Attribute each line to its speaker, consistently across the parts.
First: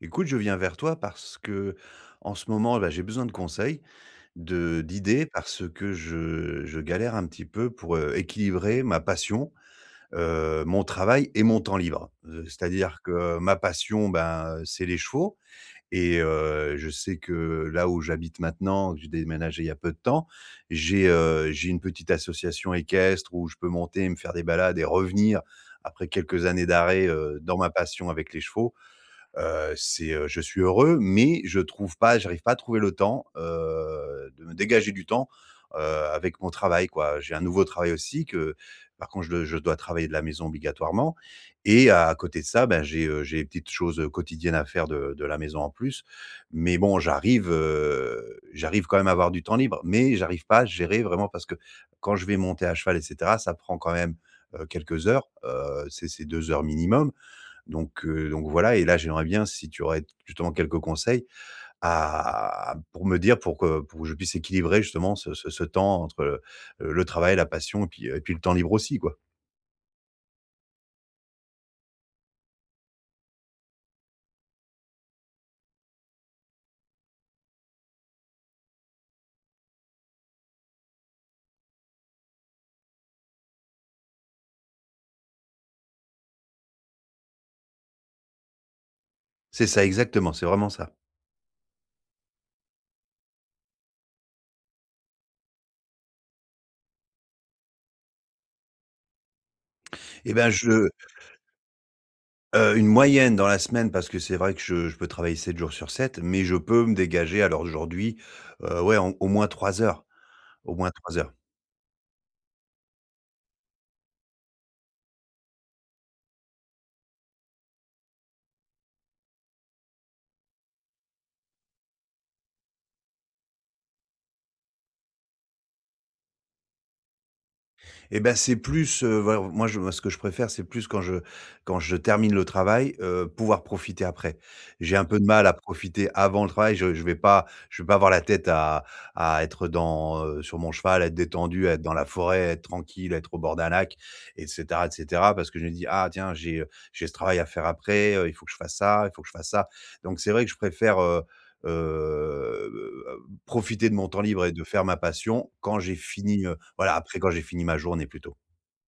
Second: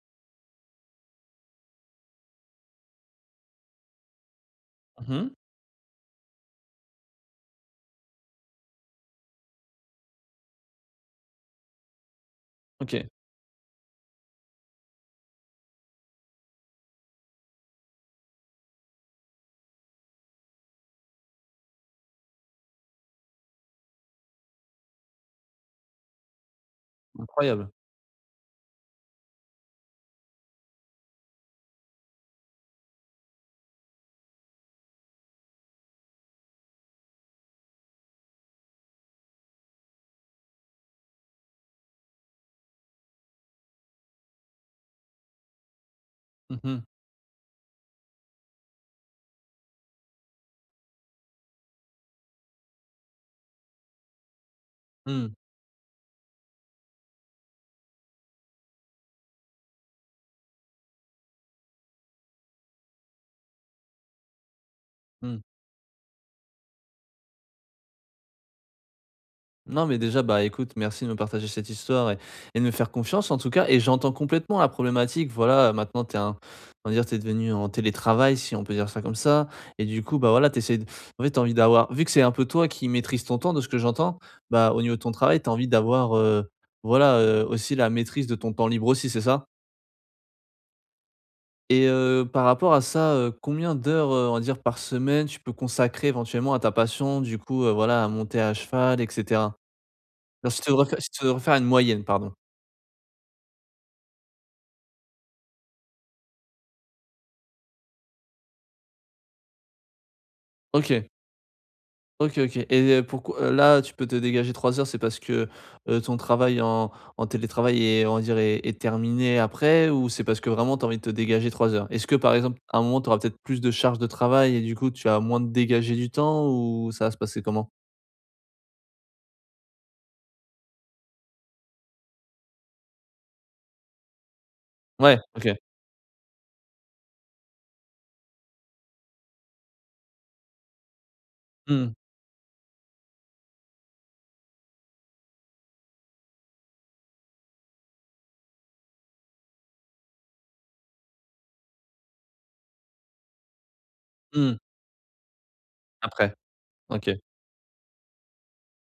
Speaker 1: Écoute, je viens vers toi parce que, en ce moment, bah, j'ai besoin de conseils, de
Speaker 2: Mmh
Speaker 1: d'idées
Speaker 2: mh.
Speaker 1: parce que je galère un petit peu pour, équilibrer ma passion, mon travail et mon temps libre. C'est-à-dire
Speaker 2: OK,
Speaker 1: que ma passion, ben, c'est les chevaux et je sais que là où j'habite maintenant, que j'ai déménagé il y a peu de temps, j'ai une petite association équestre où je peux monter, me faire des balades et revenir après quelques années d'arrêt, dans ma
Speaker 2: incroyable.
Speaker 1: passion avec les chevaux. Je suis heureux, mais je trouve pas j'arrive pas à trouver le temps, de me dégager du temps, avec mon travail, quoi. J'ai un nouveau travail aussi que par contre je dois travailler de la maison obligatoirement et à côté de ça, ben, j'ai des petites choses, quotidiennes à faire de la maison en plus.
Speaker 2: Mmh
Speaker 1: Mais
Speaker 2: mh.
Speaker 1: bon, j'arrive quand même à avoir du temps libre, mais j'arrive pas à gérer vraiment parce que quand je vais monter à cheval et cetera, ça prend quand même, quelques
Speaker 2: Mmh.
Speaker 1: heures, c'est 2 heures minimum donc voilà et là, j'aimerais bien si tu aurais justement quelques conseils à pour me dire pour que je puisse équilibrer justement ce
Speaker 2: Mmh.
Speaker 1: ce ce temps entre, le travail, la passion et puis le temps libre aussi, quoi.
Speaker 2: Non, mais déjà, bah, écoute, merci de me partager cette histoire et de me faire confiance en tout cas et j'entends complètement la problématique. Voilà, maintenant tu es un on va dire, tu es devenu en télétravail, si on peut dire ça comme ça et du coup, bah, voilà, tu essaies de en fait, tu as envie d'avoir vu que c'est un peu toi qui maîtrise ton temps de ce que j'entends, bah, au niveau de ton travail, tu as envie d'avoir, voilà, aussi la maîtrise de ton temps libre aussi, c'est ça?
Speaker 1: C'est ça, exactement, c'est vraiment ça.
Speaker 2: Et par rapport à ça, combien d'heures, on va dire par semaine tu peux consacrer éventuellement à ta passion du coup, voilà à monter à cheval et cetera?
Speaker 1: Et ben,
Speaker 2: Alors
Speaker 1: je
Speaker 2: si tu devrais faire une moyenne, pardon.
Speaker 1: une moyenne dans la semaine parce que c'est vrai que je peux travailler 7 jours sur 7 mais je peux me dégager alors aujourd'hui, ouais, en au moins 3 heures, au moins
Speaker 2: OK,
Speaker 1: 3 heures.
Speaker 2: OK, OK et pourquoi là tu peux te dégager 3 heures, c'est parce que, ton travail en télétravail est on va dire est terminé après ou c'est parce que vraiment tu as envie de te dégager 3 heures? Est-ce que par exemple à un moment tu auras peut-être plus de charge de travail et du coup tu as moins de dégager du temps ou ça va se passer comment?
Speaker 1: Et ben c'est plus, voilà, moi ce que je préfère, c'est plus quand je termine le travail, pouvoir profiter après. J'ai un
Speaker 2: Ouais,
Speaker 1: peu de mal
Speaker 2: OK.
Speaker 1: à profiter avant le travail, je vais pas avoir la tête à être dans, sur mon cheval, à être détendu, à être
Speaker 2: Mmh mh.
Speaker 1: dans la forêt, à être tranquille, à être au bord d'un lac et cetera parce que je me dis: «Ah tiens, j'ai ce travail à faire après, il faut que je fasse ça, il faut que je fasse ça». Donc c'est vrai que heu, profiter de mon temps libre et
Speaker 2: Mmh.
Speaker 1: de faire ma passion quand j'ai
Speaker 2: Après.
Speaker 1: fini, voilà,
Speaker 2: OK.
Speaker 1: après quand j'ai fini ma journée plutôt.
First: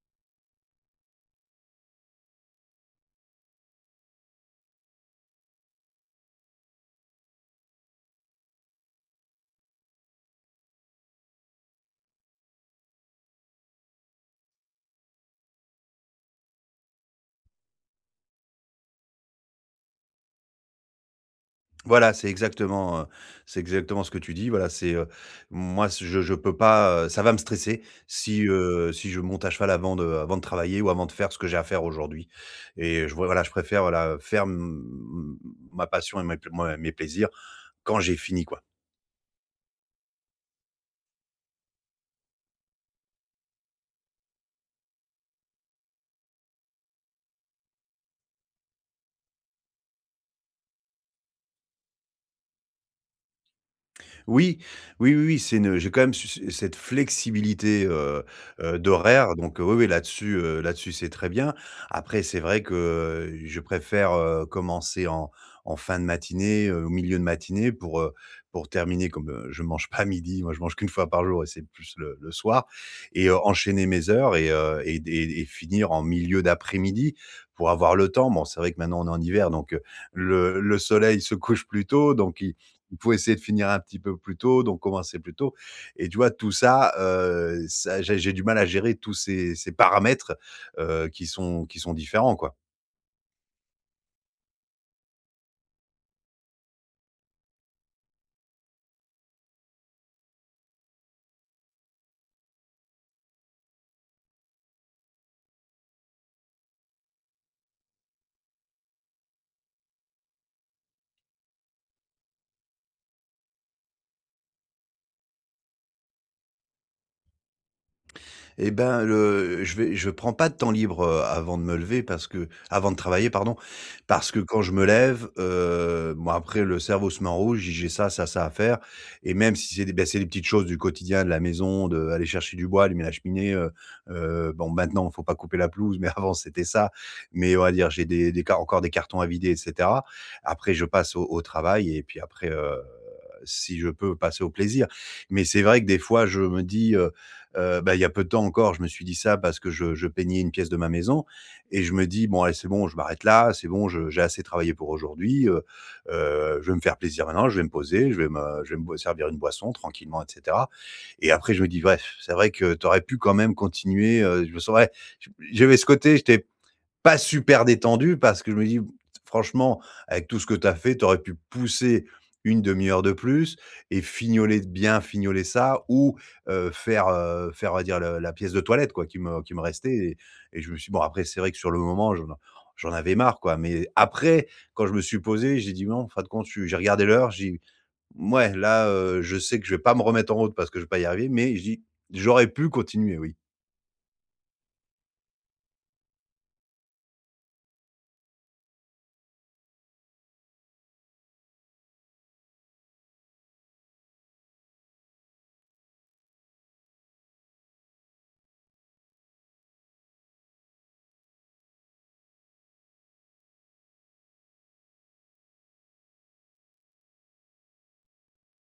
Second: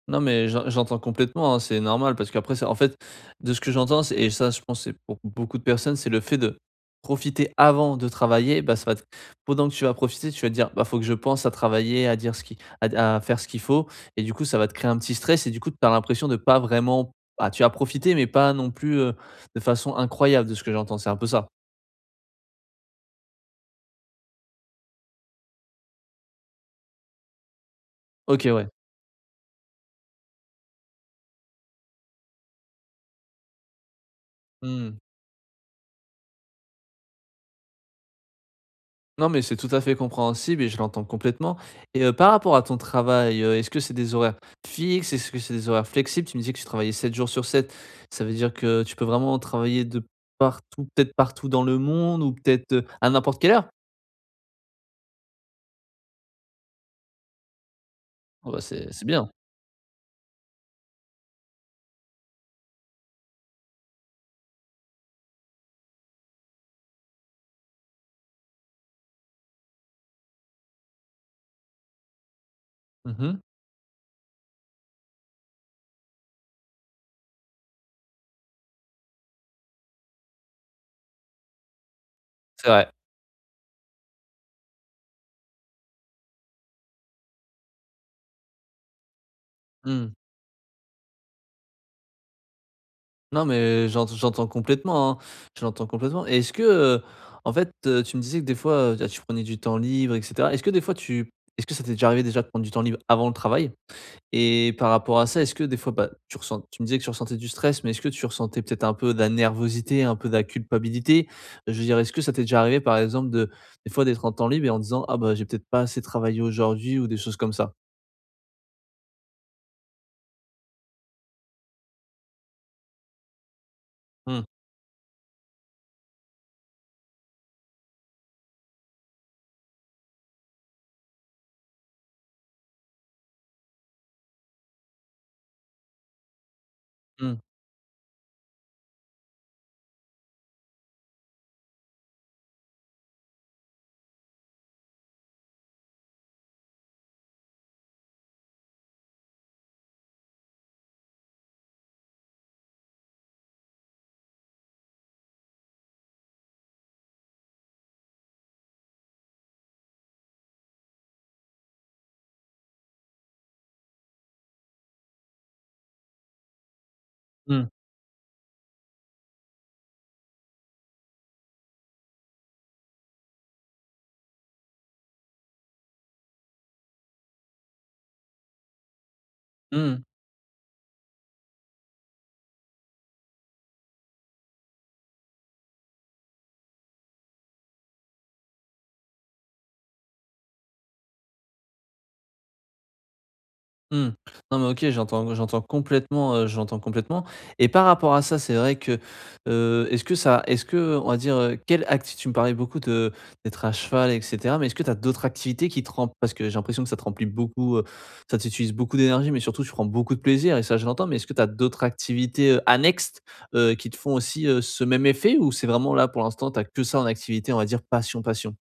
Speaker 2: Non, mais j'entends complètement, hein, c'est normal parce qu'après ça en fait, de ce que j'entends, c'est et ça, je pense, c'est pour beaucoup de personnes, c'est le fait de profiter avant de travailler, bah, ça va te pendant que tu vas profiter, tu vas te dire: «Bah, faut que je pense à travailler, à dire ce qui à faire ce qu'il faut» et du coup, ça va te créer un petit stress et du coup, tu as l'impression de pas vraiment ah tu as profité mais pas non plus, de façon incroyable de ce que j'entends, c'est un peu ça?
Speaker 1: Voilà, c'est exactement ce que tu dis. Voilà, moi c je peux pas, ça va me stresser si,
Speaker 2: OK, ouais.
Speaker 1: si je monte à cheval avant de travailler ou avant de faire ce que j'ai à faire aujourd'hui et je vois, voilà, je préfère, voilà, faire,
Speaker 2: Mmh.
Speaker 1: ma passion et mes pl moi mes plaisirs quand j'ai fini quoi.
Speaker 2: Non, mais c'est tout à fait compréhensible et je l'entends complètement. Et par rapport à ton travail, est-ce que c'est des horaires fixes? Est-ce que c'est des horaires flexibles? Tu me disais que tu travaillais 7 jours sur 7. Ça veut dire que tu peux vraiment travailler de partout, peut-être partout dans le monde ou peut-être, à n'importe quelle heure?
Speaker 1: Oui, oui, oui, oui, c'est une j'ai quand même su cette flexibilité,
Speaker 2: Oh bah, c'est bien.
Speaker 1: d'horaire donc oui, oui, là-dessus, c'est très bien. Après c'est vrai que, je préfère, commencer en fin de matinée, au milieu de matinée pour terminer comme, je mange pas à midi, moi je mange qu'une fois par jour et c'est plus le soir et
Speaker 2: Mmh.
Speaker 1: enchaîner mes heures et finir en milieu d'après-midi pour avoir le temps. Bon, c'est vrai que maintenant on est en hiver donc, le soleil se couche plus tôt donc
Speaker 2: C'est vrai.
Speaker 1: il faut essayer de finir un petit peu plus tôt, donc commencer plus tôt et tu vois, tout ça, j'ai du mal à gérer tous ces
Speaker 2: Mmh.
Speaker 1: paramètres, qui sont différents, quoi.
Speaker 2: Non, mais j'entends complètement, hein. Je l'entends complètement. Et est-ce que, en fait, tu me disais que des fois, tu prenais du temps libre et cetera. Est-ce que des fois tu est-ce que ça t'est déjà arrivé déjà de prendre du temps libre avant le travail? Et par rapport à ça, est-ce que des fois, bah, tu me disais que tu ressentais du stress, mais est-ce que tu ressentais peut-être un peu de la nervosité, un peu de la culpabilité? Je veux dire, est-ce que ça t'est déjà arrivé, par exemple, de des fois d'être en temps libre et en disant: «Ah bah, j'ai peut-être pas assez travaillé aujourd'hui» ou des choses comme ça?
Speaker 1: Eh ben, le je vais je prends pas de temps libre, avant de me lever parce que avant de travailler pardon, parce que
Speaker 2: Mmh,
Speaker 1: quand je me lève, bon après le cerveau se met en rouge, j'ai ça, ça, ça à faire et même si c'est des ben c'est des petites choses du quotidien, de la maison, d'aller chercher du bois, allumer la cheminée, bon maintenant faut pas couper la pelouse, mais avant c'était ça.
Speaker 2: mmh,
Speaker 1: Mais on va dire j'ai des car encore des cartons à vider et cetera. Après je passe au travail et puis après, si je peux passer au plaisir. Mais c'est vrai que des fois je me dis, bah, il y a peu de temps encore, je me suis dit ça parce que je peignais une pièce de ma maison et je me dis: «Bon allez, c'est bon, je m'arrête là, c'est bon, je j'ai assez travaillé pour aujourd'hui, je vais me faire plaisir maintenant, je vais me poser, je vais me boi servir une boisson tranquillement et cetera» et après je me dis: «Bref, c'est vrai que tu aurais pu quand même continuer», je me sens ouais, j'avais ce côté, j'étais pas super
Speaker 2: mmh,
Speaker 1: détendu parce que je me dis: «Franchement, avec tout ce que tu as fait, tu aurais pu pousser une demi-heure de plus et fignoler bien fignoler ça ou, faire on va dire le la pièce de toilette quoi qui me restait»
Speaker 2: mmh.
Speaker 1: et je me suis bon après c'est vrai que sur le moment j'en avais marre quoi, mais après quand je me suis posé, j'ai dit: «Non, en fin de compte», j'ai regardé l'heure, j'ai dit: «Mouais là, je sais que je vais pas me remettre en route parce que je vais pas y arriver», mais j'ai dis: «J'aurais pu continuer oui».
Speaker 2: Mmh. Non, mais OK, j'entends complètement et par rapport à ça, c'est vrai que, est-ce que on va dire, quelle activité tu me parlais beaucoup de d'être à cheval et cetera, mais est-ce que tu as d'autres activités qui te rem parce que j'ai l'impression que ça te remplit beaucoup, ça t'utilise beaucoup d'énergie, mais surtout tu prends beaucoup de plaisir et ça, je l'entends, mais est-ce que tu as d'autres activités, annexes, qui te font aussi, ce même effet ou c'est vraiment là, pour l'instant, t'as que ça en activité, on va dire passion, passion?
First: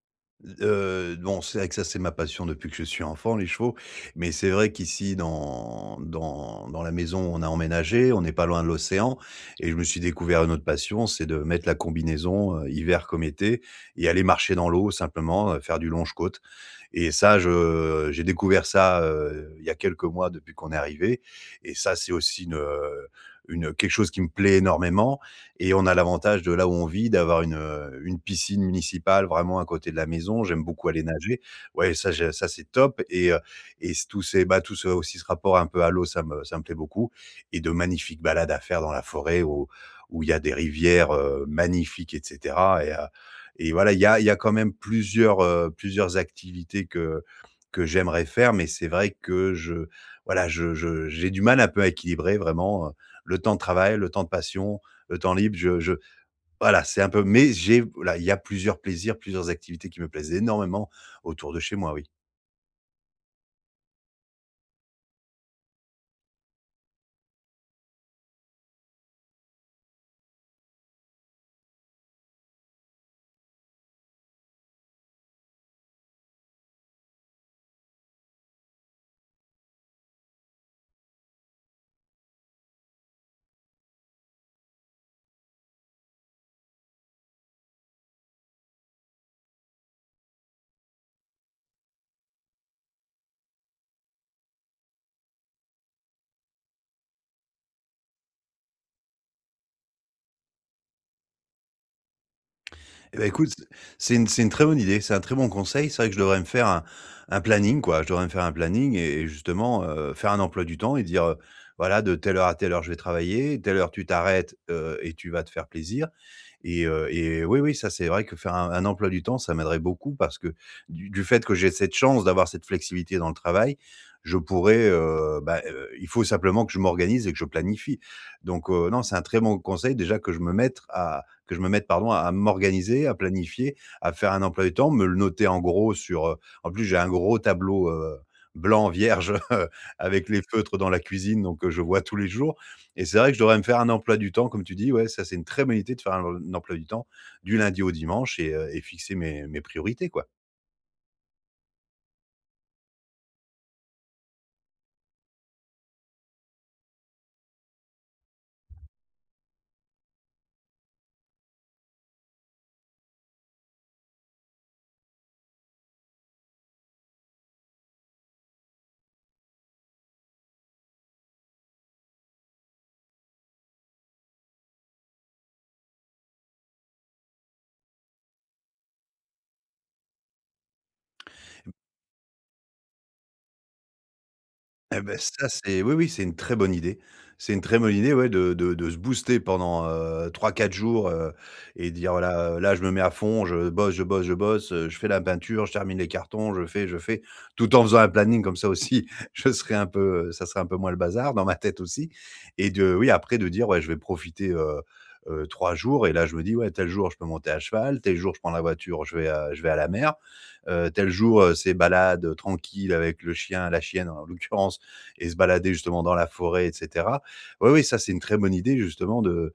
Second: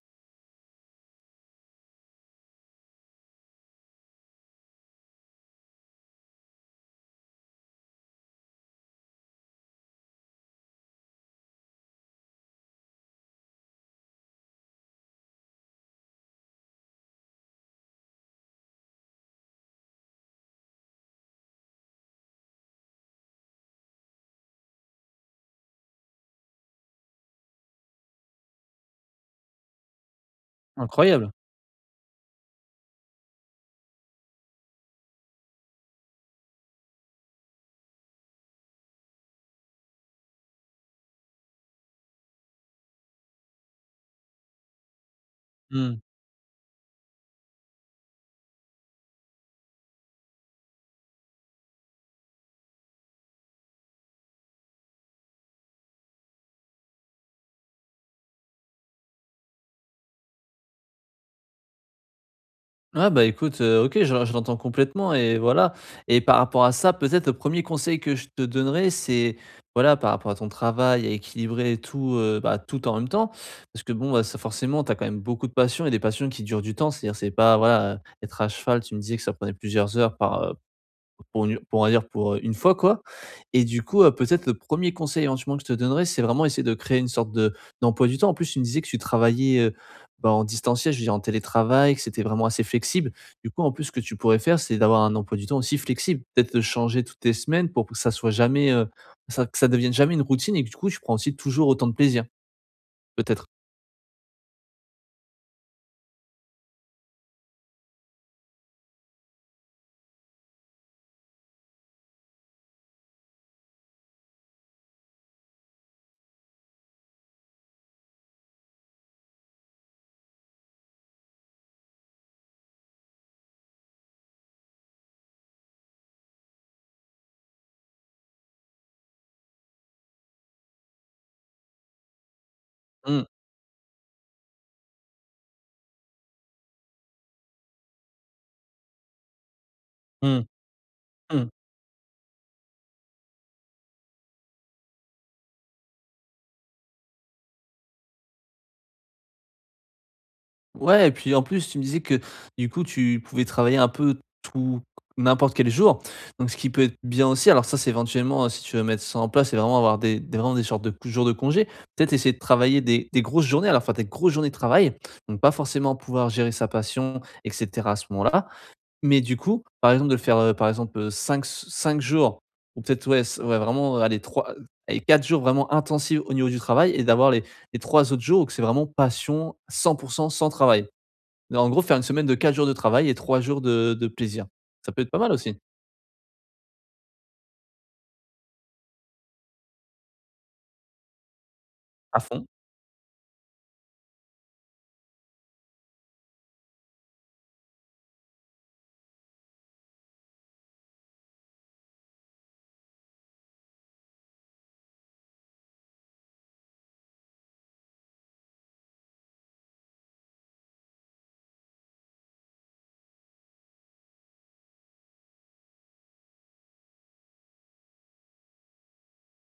Speaker 1: Bon, c'est vrai que ça, c'est ma passion depuis que je suis enfant, les chevaux, mais c'est vrai qu'ici, dans la maison où on a emménagé, on n'est pas loin de l'océan et je me suis découvert une autre passion, c'est de mettre la combinaison, hiver comme été et aller marcher dans l'eau simplement, faire du longe-côte et ça, je j'ai découvert ça, il y a quelques mois depuis qu'on est arrivé. Et ça, c'est aussi une, quelque chose qui me plaît énormément, et on a l'avantage de là où on vit d'avoir une piscine municipale vraiment à côté de la maison. J'aime beaucoup aller
Speaker 2: Incroyable.
Speaker 1: nager. Ouais, ça, c'est top et c tous ces bah, tout ce aussi ce rapport un peu à l'eau, ça me plaît beaucoup et de magnifiques balades à faire dans la forêt où il y a des rivières, magnifiques et cetera et voilà, il y a quand même plusieurs,
Speaker 2: Mmh.
Speaker 1: plusieurs activités que j'aimerais faire, mais c'est vrai que je voilà, je j'ai du mal un peu à équilibrer vraiment, le temps de travail, le temps de passion, le temps libre. Je Voilà, c'est un peu mais j'ai voilà, il y a plusieurs plaisirs, plusieurs activités qui me plaisent énormément autour de chez moi, oui.
Speaker 2: Ouais, bah, écoute, OK, je l'entends complètement et voilà et par rapport à ça, peut-être le premier conseil que je te donnerais, c'est, voilà, par rapport à ton travail, à équilibrer tout, bah, tout en même temps. Parce que bon, bah, ça forcément, tu as quand même beaucoup de passions et des passions qui durent du temps. C'est-à-dire, c'est pas, voilà, être à cheval, tu me disais que ça prenait plusieurs heures par, pour une pour on va dire pour, une fois quoi et du coup, peut-être le premier conseil éventuellement que je te donnerais, c'est vraiment essayer de créer une sorte de d'emploi du temps. En plus, tu me disais que tu travaillais, bah, en distanciel, je veux dire en télétravail, que c'était vraiment assez flexible. Du coup, en plus, ce que tu pourrais faire, c'est d'avoir un emploi du temps aussi flexible. Peut-être, changer toutes tes semaines pour que ça soit jamais, ça que ça devienne jamais une routine et que du coup, tu prends aussi toujours autant de plaisir,
Speaker 1: Eh bah,
Speaker 2: peut-être.
Speaker 1: écoute, c'est une très bonne idée, c'est un très bon conseil. C'est vrai que je devrais me faire un planning, quoi. Je devrais me faire un planning et justement, faire un emploi du temps et dire: «Voilà, de telle heure à telle heure, je vais travailler, telle heure tu t'arrêtes, et tu vas te faire plaisir». Oui, oui, ça, c'est vrai que faire un emploi du temps, ça m'aiderait beaucoup parce que du fait que j'ai cette chance d'avoir cette flexibilité dans le travail, je pourrais, bah, il faut simplement que je m'organise et que je planifie. Non, c'est un très bon conseil déjà que je me mette à que je me mette, pardon, à m'organiser, à
Speaker 2: Mmh,
Speaker 1: planifier, à faire un emploi du temps, me le noter en gros sur, en plus, j'ai un gros tableau, blanc vierge avec les
Speaker 2: mmh,
Speaker 1: feutres dans la cuisine,
Speaker 2: mmh.
Speaker 1: donc je vois tous les jours. Et c'est vrai que je devrais me faire un emploi du temps, comme tu dis, ouais, ça, c'est une très bonne idée de faire un emploi du temps du lundi au dimanche et fixer mes priorités, quoi.
Speaker 2: Ouais, et puis en plus, tu me disais que du coup, tu pouvais travailler un peu tout, n'importe quel jour. Donc, ce qui peut être bien aussi, alors ça, c'est éventuellement, si tu veux mettre ça en place c'est vraiment avoir vraiment des sortes de jours de congé, peut-être essayer de travailler des grosses journées, alors faire des grosses journées de travail. Donc, pas forcément pouvoir gérer sa passion, etc. à ce moment-là. Mais du coup, par exemple, de le faire, par exemple, cinq jours, ou peut-être, ouais, ouais, vraiment, allez, 3, allez, 4 jours vraiment intensifs au niveau du travail et d'avoir les 3 autres jours où que c'est vraiment passion, 100% sans travail en gros, faire une semaine de 4 jours de travail et 3 jours de plaisir. Ça peut
Speaker 1: Eh
Speaker 2: être
Speaker 1: beh,
Speaker 2: pas mal
Speaker 1: ça,
Speaker 2: aussi.
Speaker 1: c'est oui, oui, c'est une très bonne idée. C'est une très bonne idée, ouais, de se booster pendant, 3-4 jours, et dire:
Speaker 2: À fond,
Speaker 1: «Voilà, là, je me mets à fond, je bosse, je bosse, je bosse, je fais la peinture, je termine les cartons, je fais, je fais». Tout en faisant un planning comme ça aussi, je serai un peu, ça serait un peu moins le bazar dans ma tête aussi et de oui, après de dire: «Ouais, je vais profiter, 3 jours». Et là, je me dis: «Ouais, tel jour, je peux monter à cheval, tel jour, je prends la voiture, je vais à la mer, tel jour, c'est balade, tranquille avec le chien, la chienne en l'occurrence, et se balader justement dans la forêt, et cetera. Oui, oui, ça, c'est une très bonne idée justement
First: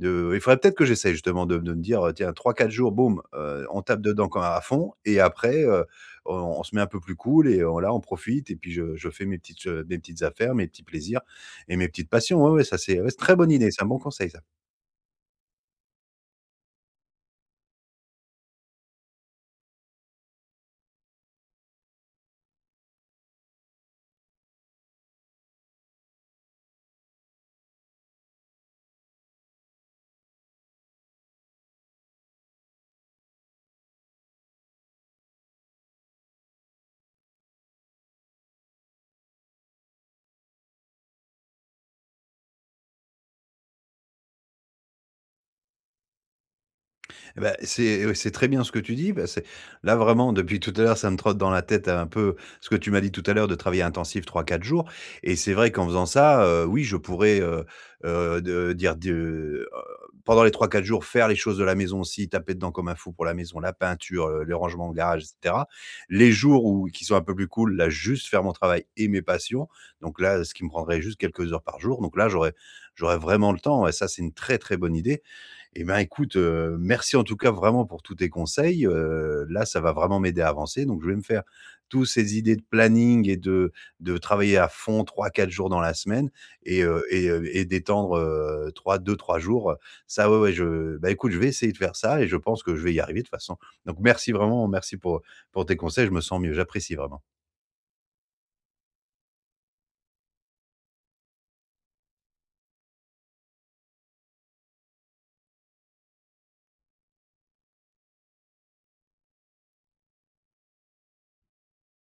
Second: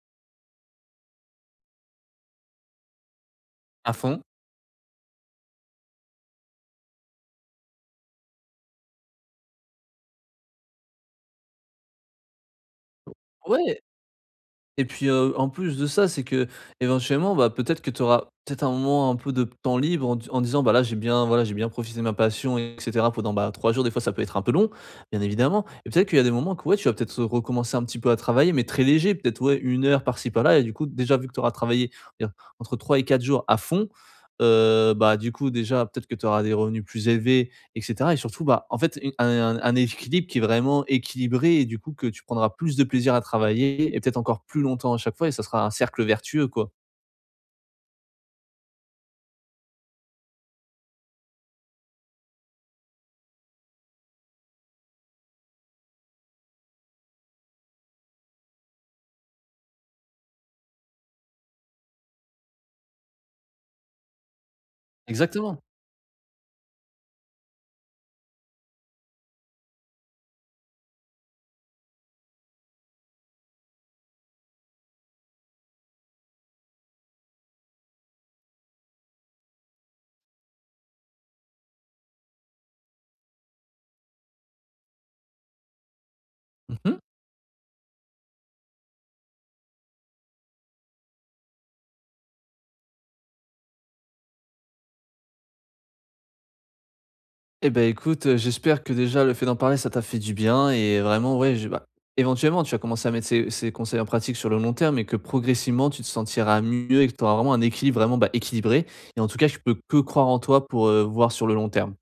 Speaker 1: de il faudrait peut-être que j'essaie justement de me dire, tiens 3-4 jours, boum, on
Speaker 2: à
Speaker 1: tape
Speaker 2: fond.
Speaker 1: dedans quand à fond et après, on se met un peu plus cool et on là, on profite et puis je fais mes petites affaires, mes petits plaisirs et mes petites passions». Oui, ouais, ouais, ça, c'est ouais, c'est une très bonne idée,
Speaker 2: Ouais
Speaker 1: c'est un bon conseil ça.
Speaker 2: et puis, en plus de ça, c'est que éventuellement, bah, peut-être que tu auras peut-être un moment un peu de temps libre en disant: «Bah, là, j'ai bien voilà, j'ai bien profité de ma passion et cetera pendant, bah, 3 jours». Des fois, ça peut être un peu long, bien évidemment et peut-être qu'il y a des moments que, ouais, tu vas peut-être recommencer un petit peu à travailler mais très léger, peut-être, ouais, 1 heure par-ci par-là et du coup, déjà, vu que tu auras travaillé, on va dire entre 3 et 4 jours à fond, bah, du coup, déjà, peut-être que tu auras des revenus plus élevés et cetera et surtout, bah, en fait, une un équilibre qui est vraiment équilibré et du coup que tu prendras plus de plaisir à travailler et peut-être encore plus longtemps à chaque fois et ça sera un cercle vertueux, quoi.
Speaker 1: Eh bah, c'est oui, c'est très bien ce que tu dis. Bah, c'est là, vraiment, depuis tout à l'heure, ça me trotte dans la tête un peu ce que tu m'as dit tout à l'heure de travailler intensif 3-4 jours et c'est vrai qu'en faisant ça, oui, je pourrais, de, pendant les 3-4 jours, faire les choses de la maison aussi, taper dedans comme un fou pour la maison, la peinture, le rangement de garage et
Speaker 2: Exactement.
Speaker 1: cetera. Les jours où qui sont un peu plus cool, là, juste faire mon travail et mes passions, donc là, ce qui me prendrait juste quelques heures par jour, donc là, j'aurais vraiment le temps et ça, c'est une très, très bonne idée. Eh ben, écoute, merci en tout cas vraiment pour tous tes conseils, là, ça va vraiment m'aider à avancer, donc je vais me faire toutes ces idées de planning et de travailler à fond 3-4 jours dans la semaine
Speaker 2: Mmh mh.
Speaker 1: et d'étendre, 3 2-3 jours, ça, ouais, ouais, je bah, écoute, je vais essayer de faire ça et je pense que je vais y arriver de toute façon, donc merci vraiment, merci pour tes conseils, je me sens mieux, j'apprécie vraiment.
Speaker 2: Et bah, écoute, j'espère que déjà le fait d'en parler, ça t'a fait du bien et vraiment, ouais, je bah, éventuellement, tu vas commencer à mettre ces conseils en pratique sur le long terme et que progressivement, tu te sentiras mieux et que tu auras vraiment un équilibre vraiment, bah, équilibré et en tout cas, je peux que croire en toi pour, voir sur le long terme.